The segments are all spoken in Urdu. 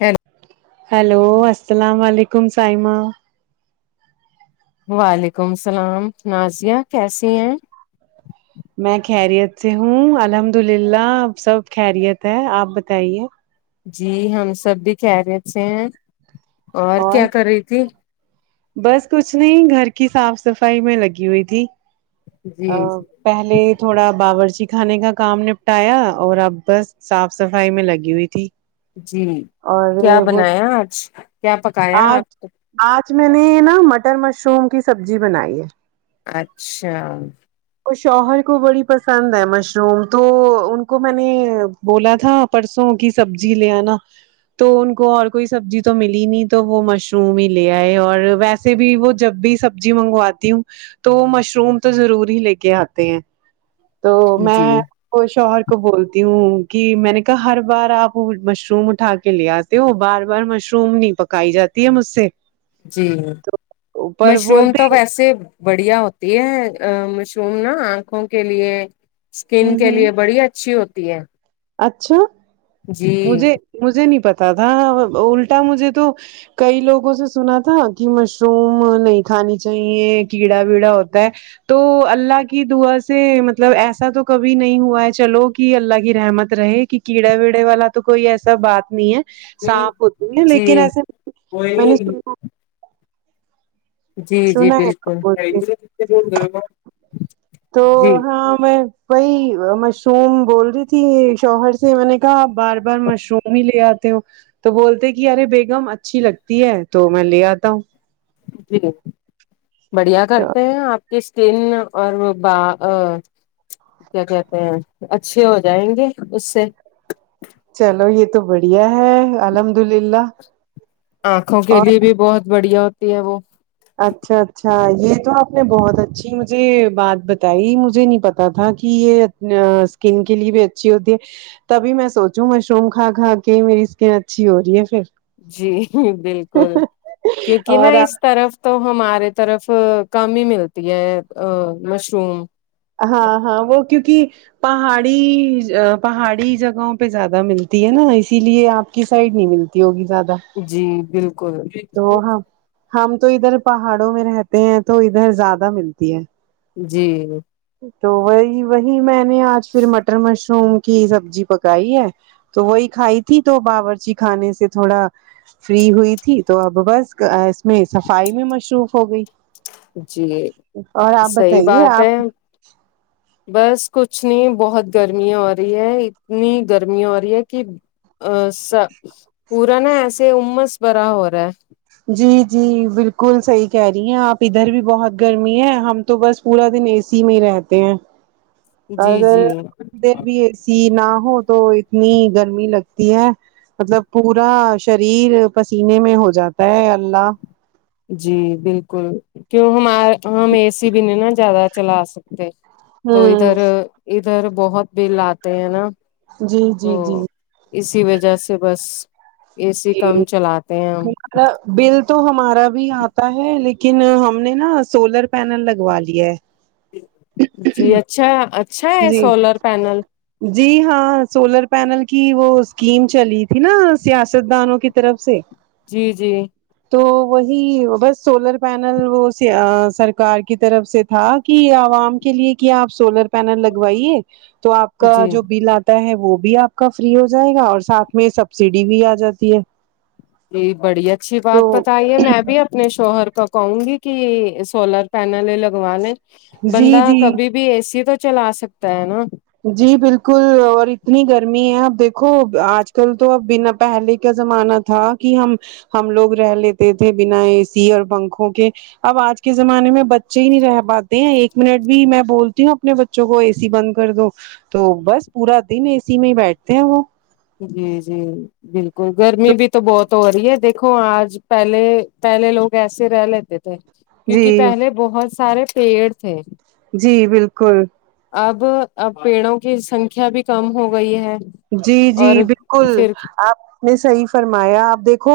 ہی نا ہیلو السلام علیکم صائمہ وعلیکم السلام نازیہ کیسی ہیں میں خیریت سے ہوں الحمد للہ سب خیریت ہے آپ بتائیے جی ہم سب بھی کہریت سے ہیں اور کیا کر رہی تھی بس کچھ نہیں گھر کی صاف صفائی میں لگی ہوئی تھی جی ا پہلے تھوڑا باورچی خانے کا کام نپٹایا اور اب بس صاف صفائی میں لگی ہوئی تھی جی اور کیا وہ بنایا آج کیا پکایا آج آپ آج میں نے نا مٹر مشروم کی سبزی بنائی ہے اچھا اور شوہر کو بڑی پسند ہے مشروم تو ان کو میں نے بولا تھا پرسوں کی سبزی لے آ نا تو ان کو اور کوئی سبزی تو ملی نہیں تو وہ مشروم ہی لے آئے اور ویسے سے بھی وہ جب بھی سبزی منگواتی ہوں تو وہ مشروم تو ضرور ہی لے کے آتے ہیں تو جی میں تو شوہر کو بولتی ہوں کہ میں نے کہا ہر بار آپ مشروم اٹھا کے لے آتے ہو بار بار مشروم نہیں پکائی جاتی ہے مجھ سے جی اوپر مشروم تو بولتے ویسے بڑھیا ہوتی ہے مشروم نا آنکھوں کے لیے ہ اسکن کے ہ لیے بڑی اچھی ہوتی ہے اچھا جی مجھے مجھے نہیں پتا تھا الٹا مجھے تو کئی لوگوں سے سنا تھا کہ مشروم نہیں کھانی چاہیے کیڑا ویڈا ہوتا ہے تو اللہ کی دعا سے مطلب ایسا تو کبھی نہیں ہوا ہے چلو کہ اللہ کی رحمت رہے کہ کیڑے ویڑے والا تو کوئی ایسا بات نہیں ہے جی صاف ہوتے ہیں جی لیکن ایسے میں نے جی سنا سنا ہے بالکل تو بتے تو جی ہاں میں وہی مشروم بول رہی تھی شوہر سے میں نے کہاپ بار بار مشروم ہی لے آتے ہو تو بولتے کہ ارے بیگم اچھی لگتی ہے تو میں لے آتا ہوں جی [unintelligible] بڑھیا کرتے ہیں آپ کی اسکن اور کیا کہتے ہیں اچھے ہو جائیں گے اس سے چلو یہ تو بڑھیا ہے الحمد للہ آنکھوں کے اور لیے بھی بہت بڑھیا ہوتی ہے وہ اچھا اچھا یہ تو آپ نے بہت اچھی مجھے بات بتائی مجھے نہیں پتا تھا کہ یہ ا اسکن کے لیے بھی اچھی ہوتی ہے تبھی میں سوچوں مشروم کھا کھا کے میری اسکن اچھی ہو رہی ہے پھر جی بالکل کیونکہ نا اور اس طرف تو ہمارے طرف کم ہی ملتی ہے ا مشروم ہاں ہاں وہ کیونکہ پہاڑی پہاڑی جگہوں پہ زیادہ ملتی ہے نا اسی لیے آپ کی سائڈ نہیں ملتی ہوگی زیادہ جی بالکل تو ہاں ہم تو ادھر پہاڑوں میں رہتے ہیں تو ادھر زیادہ ملتی ہے جی تو وہی وہی میں نے آج پھر مٹن مشر مشروم کی سبزی پکائی ہے تو وہی کھائی تھی تو باورچی خانے سے تھوڑا فری ہوئی تھی تو اب بس اس میں صفائی بھی مصروف ہو گئی جی اور آپ صحیح بتائیے بات آپ ہے بس کچھ نہیں بہت گرمی ہو رہی ہے اتنی گرمی ہو رہی ہے کہ ا سب پورا نا ایسے امس بھرا ہو رہا ہے جی جی بالکل صحیح کہہ رہی ہیں آپ ادھر بھی بہت گرمی ہے ہم تو بس پورا دن اے سی میں ہی رہتے ہیں ہے اور جی وہ جی ادھر بھی اے سی نہ ہو تو اتنی گرمی لگتی ہے مطلب پورا شریر پسینے میں ہو جاتا ہے اللہ جی بالکل کیوں ہم ہم اے سی بھی نہیں نا زیادہ چلا سکتے تو ہوں ادھر ادھر بہت بل آتے ہیں نا جی تو جی جی اسی وجہ سے بس اے سی جی کم چلاتے ہیں ہم ہمارا بل تو ہمارا بھی آتا ہے لیکن ہم نے نا سولر پینل لگوا لیا ہے جی اچھا اچھا ہے جی سولر پینل جی ہاں سولر پینل کی وہ اسکیم چلی تھی نا سیاست دانوں کی طرف سے جی جی تو وہی بس سولر پینل وہ سیاہ سرکار کی طرف سے تھا کہ عوام کے لیے کیا اپ سولر پینل لگوائیے تو اپ کا جی جو بل اتا ہے وہ بھی اپ کا فری ہو جائے گا اور ساتھ میں سبسڈی بھی ا جاتی ہے یہی بڑی اچھی تو بات بتائیے میں اب اپنے شوہر کا کہوں گی کہ سولر پینل لگوالے جی بندہ جی کبھی بھی اے سی تو چلا سکتا ہے نا جی بالکل اور اتنی گرمی ہے اب دیکھو اج کل تو اب بنا پہلے کا زمانہ تھا کہ ہم ہم لوگ رہ لیتے تھے بنا اے سی اور پنکھوں کے اب آج کے زمانے میں بچے ہی نہیں رہ پاتے ہیں ایک منٹ بھی میں بولتی ہوں اپنے بچوں کو اے سی بند کر دو تو بس پورا دن اے سی میں ہی بیٹھتے ہے وہ جی جی بالکل گرمی بھی تو بہت ہو رہی ہے دیکھو اج پہلے پہلے لوگ ایسے رہ لیتے رہتے تھے جی کیوکہ پہلے بہت سارے پیڑ تھے جی بالکل اب اب پیڑوں کی سنکھیا بھی کم ہو گئی ہے جی جی اور بالکل پھر اپ نے صحیح فرمایا اپ دیکھو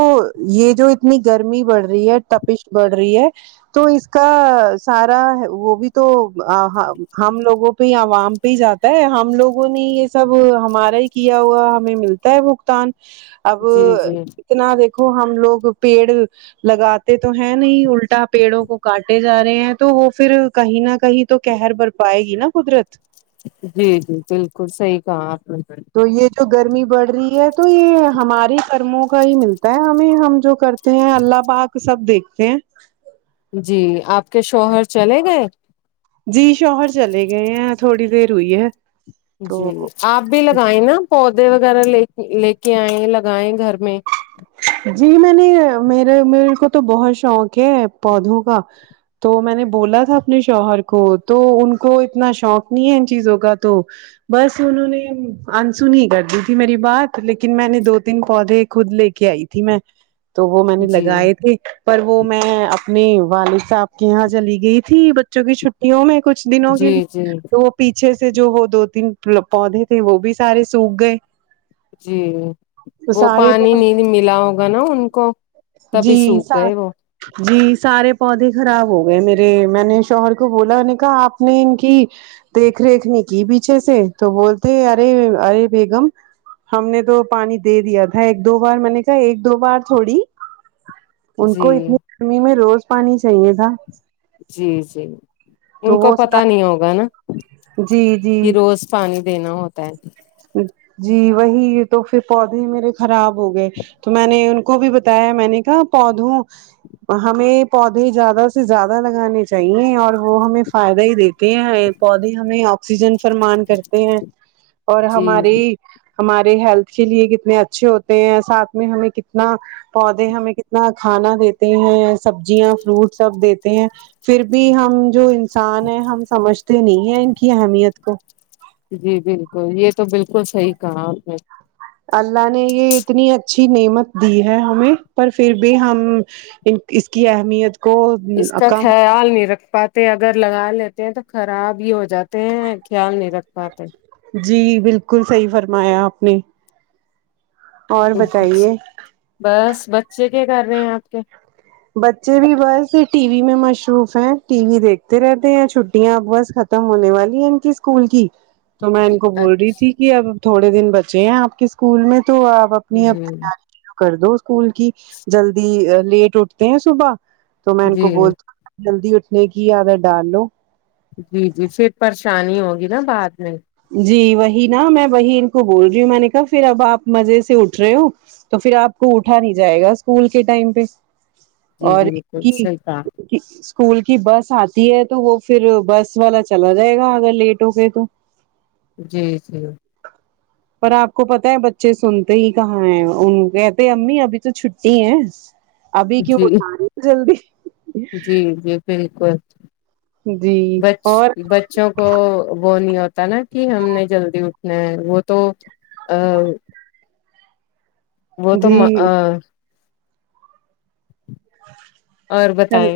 یہ جو اتنی گرمی بڑھ رہی ہے تپش بڑھ رہی ہے تو اس کا سارا وہ بھی تو ہم لوگوں پہ عوام بھی جاتا ہے ہم لوگوں نے یہ سب ہمارے نی کیا ہوا ہمیں ملتا ہے بگتان اب جی جی اتنا دیکھو ہم لوگ پیڑ لگاتے تو ہے نہیں الٹا پیڑوں کو کاٹے جا رہے ہیں تو وہ پھر کہیں نہ کہیں تو قہر بھر پائیں گی نہ قدرت جی جی بالکل صحیح کہا اپ نے تو یہ جو گرمی بڑھ رہی ہے تو یہ ہمارے کرموں کا ہی ملتا ہے ہمیں ہم جو کرتے ہے اللہ پاک سب دیکھتے ہیں جی اپ کے شوہر چلے گئے جی شوہر چلے گئے ہے تھوڑی دیر ہوئی ہے جی تو اپ بھی لگائیں نا پودے وغیرہ لے کے ائی لگائیں گھر میں جی میں نے میرے میرے کو تو بہت شوق ہے پودوں کا تو میں نے بولا تھا اپنے شوہر کو تو ان کو اتنا شوق نہیں ہے ان چیزوں کا تو بس انہوں نے انسو نہیں کردی تھی میری بات لیکن میں نے دو تین کو دی خود لے کے کے ائی تھی میں تو وہ میں نے جی لگائے تھے پر وہ میں اپنے والد صاحب کے یہاں چلی گئی تھی بچوں کی چھو یو میں کچھ دنوں کے جی لیے جی تو پیچھے سے جو وہ دو تین پودے تھے وہ بھی سارے سوکھ گئے جی تو وہ سارے پانی نہیں ملا ہوگا نا ان کو تبھی جی سوکھ سات گئے وہ جی سارے پودے خراب ہو گئے میرے میں نے شوہر کو بولا انہوں نے کہا اپ نے ان کی دیکھ ریکھ نے کی پیچھے سے تو بولتے ارے ارے بیگم ہم نے تو پانی دے دیا تھا ایک دو بار میں نے کہ ایک دو بار تھوڑی ان جی کو اتنی گرمی میں روز پانی چاہیے تھا جی جی ان تو کو وہ سارے پتا نہیں ہوگا نا جی جی کہ روز پانی دینا ہوتا ہے پا جی وہی تو پھر پودے میرے خراب ہو گئے تو میں نے ان کو بھی بتایا میں نے کہ پودوں ہمیں پودے زیادہ سے زیادہ لگانے چاہیے اور وہ ہمیں فائدہ ہی دیتے ہیں پودے ہمیں اکسیجن فرمان کرتے ہیں اور جی ہماری ہمارے ہیلتھ کے لیے کتنے اچھے ہوتے ہیں ساتھ میں ہمیں کتنا پودے ہمیں کتنا کھانا دیتے ہیں سبزیاں فروٹ سب دیتے ہیں پھر بھی ہم جو انسان ہیں ہم سمجھتے نہیں ہیں ان کی اہمیت کو جی بالکل یہ تو بالکل صحیح کہا اپ نے اللہ نے یہ اتنی اچھی نعمت دی ہے ہمیں پر پھر بھی ہم ان اس کی اہمیت کو اس کا کم خیال نہیں رکھ پا اگر لگا لیتے ہیں تو خراب ہی ہو جاتے ہیں خیال نہیں رکھ پاتے جی بالکل صحیح فرمایا اپ نے اور بتائیے بس بچے کیا کر رہے ہیں اپ کے بچے بھی بس ٹی وی میں مشروف ہیں ٹی وی دیکھتے رہتے ہیں چھٹیاں اب بس ک ختم ہونے والی ہے ان کی اسکول کی تو میں جی ان کو بول رہی تھی کہ اب تھوڑے دن بچے ہیں اپ کے اسکول میں تو اپ اپنی اب کر دو اسکول کی جلدی لیٹ اٹھتے ہیں صبح تو میں ان کو جی بولتی ہوں جلدی اٹھنے کی عادت ڈال لو جی جی پھر پریشانی ہوگی نا بعد میں جی وہی نا میں وہی ان کو بول رہی ہوں میں نے کہا پھر اب اپ مزے سے اٹھ رہے ہو تو پھر اپ کو اٹھا نہیں جائے گا اسکول کے ٹائم پہ جی اور بالکل کی صحیح کہا کہ اسکول کی بس اتی ہے تو وہ پھر بس والا چلا جائے گا اگر لیٹ ہو گئے تو جی جی پر اپ کو پتا ہے بچے سنتے ہی کہاں ہیں ان کو کہتے امی ابھی تو چھٹی ہے ابھی کیوں جی اھ رہی ہے جلدی جی جی بالکل جی بچ اور بچ بچوں کو وہ نہیں ہوتا نا کہ ہم نے جلدی اٹھنا ہے وہ تو ا وہ تو جی اور بتائ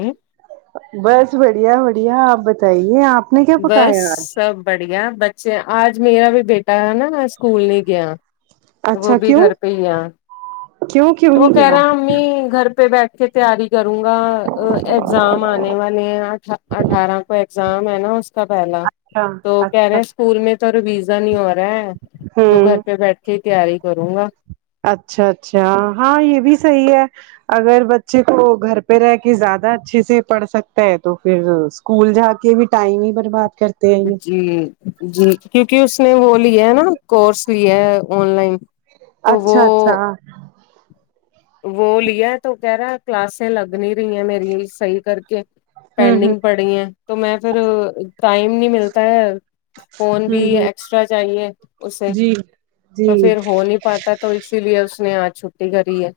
بس بڑھیا بڑھیا اپ بتائیے اپ نے کیا بس پکایا اج سب بڑھیا بچے اج میرا بھی بیٹا ہے نا اسکول نہیں گیا وہ اچھا بھی کیوں گھر پہ ہی یہ کیوں کیوں وہ نہیں کہہ گیا رہا امی گھر پہ بیٹھ کے تیاری کروں گا ایگزام انے اٹھارہ کو ایگزام ہے نا اس کا پہلا تو اچھا کہہ اچھا رہے اسکول میں تو رویزا نہیں ہو رہا ہے تو گھر ہوں پہ بیٹھ کے ہی تیاری کروں گا اچھا اچھا ہاں یہ بھی صحیح ہے اگر بچے کو گھر پہ رہ کے زیادہ اچھے سے پڑھ سکتا ہے تو پھر اسکول جا کے بھی ٹائم ہی برباد کرتے ہیں یہ جی جی کیونکہ اس نے وہ لیا ہے نا کورس لیا ہے ان لائن تو وہ اچھا اچھا وہ لیا تو کہہ رہا ہے کلاسیں لگ نہیں رہی ہیں میری صحیح کر کے ہوں ہوں پینڈنگ پڑ رہی ہیں تو میں پھر ٹائم نہیں ملتا ہے فون بھی ہوں ہوں ایکسٹرا چاہیے اسے جی جی تو پھر ہو نہیں پاتا تو اسی لیے اس نے اج چھٹی کری ہے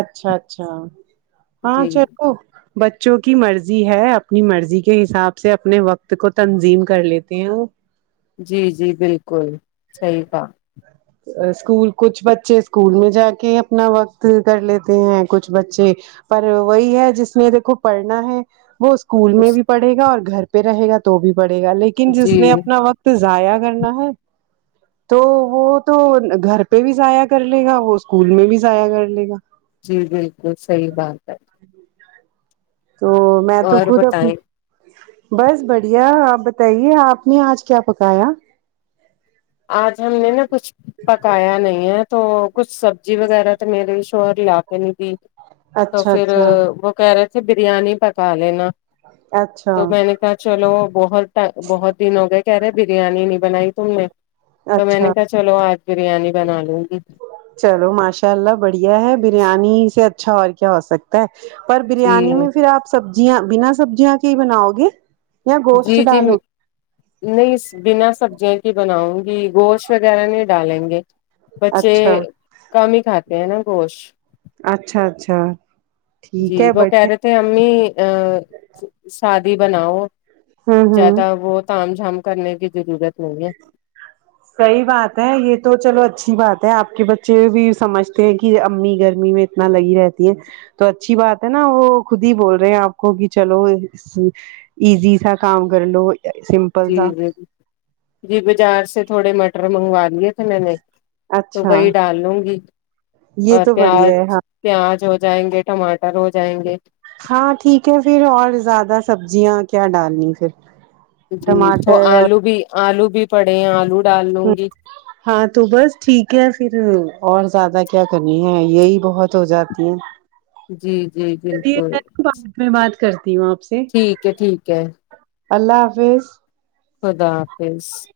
اچھا اچھا ہاں جی چلو بچوں کی مرضی ہے اپنی مرضی کے حساب سے اپنے وقت کو تنظیم کر لیتے ہیں وہ جی جی بالکل صحیح کھا اسکول کچھ بچے اسکول میں جا کے اپنا وقت کر لیتے ہیں کچھ بچے پر وہی ہے جس نے دیکھو پڑھنا ہے وہ اس اسکول میں اس بھی پڑھے گا گا اور گھر پہ رہے گا تو بھی پڑھے گا لیکن جس جی نے اپنا وقت ضاع کرنا ہے تو وہ تو گھر پہ بھی ضائع کر لے گا وہ اسکول میں بھی ضائع کر لے گا جی بالکل صحیح بات ہے تو میں تو اور خود بتائیں اپنی بس بڑھیا آپ بتائیے آپ نے آج کیا پکایا آج ہم نے نا کچھ پکایا نہیں ہے تو کچھ سبزی وغیرہ تو میرے شوہر لا کے نہیں دی تو اچھا پھر اچھا وہ کہرہے تھے بریانی پکا لینا اچھا تو میں نے کہا چلو بہت بہت دن ہو گئے کہہ رہے ہیں بریانی نہیں بنائی تم نے تو میں اچھا نے کہا چلو آج بریانی بنا لوں گی چلو ماشاءاللہ بڑھیا ہے بریانی سے اچھا اور کیا ہو سکتا پر جی بریانی میں پھر آپ سبزیاں بنا سبزیاں کے ہی بناؤ گے یا جی گوشت جی ڈالو نہیں بنا سبزیاں کی بناؤں گی گوشت وغیرہ نہیں ڈالیں گے گے؟ بچے اچھا کم ہی کھاتے ہیں نا گوشت اچھا اچھا جی ٹھیک ہے وہ کہہ بڑھیا رہے تھے امی ا سادی بناؤ ہوں ہوں زیادہ وہ تام جھام کرنے کی ضرورت نہیں ہے صحیح بات ہے یہ تو چلو اچھی بات ہے آپ کے بچے بھی سمجھتے ہیں کہ امی گرمی میں اتنا لگی رہتی ہے تو اچھی بات ہے نا وہ خود ہی بول رہے ہیں آپ کو کہ چلو ایزی سا کام کر لو جی سا جی جی بازار سے تھوڑے مٹر منگوا لیے تو اچھا وہی ڈالنگی گی یہ اور تو پیاز بڑھیا ہے ہاں پیاز ہو جائیں گے ٹماٹر ہو جائیں گے ہاں ٹھیک ہے پھر اور زیادہ سبزیاں کیا ڈالنی پھر جی تو ٹماٹر آلو اور بھی آلو بھی پڑے ہیں آلو ڈال لوں گی ہاں تو بس ٹھیک ہے پھر اور زیادہ کیا کرنی ہے یہی بہت ہو جاتی ہیں جی جی بالکل بات میں بات کرتی ہوں آپ سے ٹھیک ہے ٹھیک ہے اللہ حافظ خدا حافظ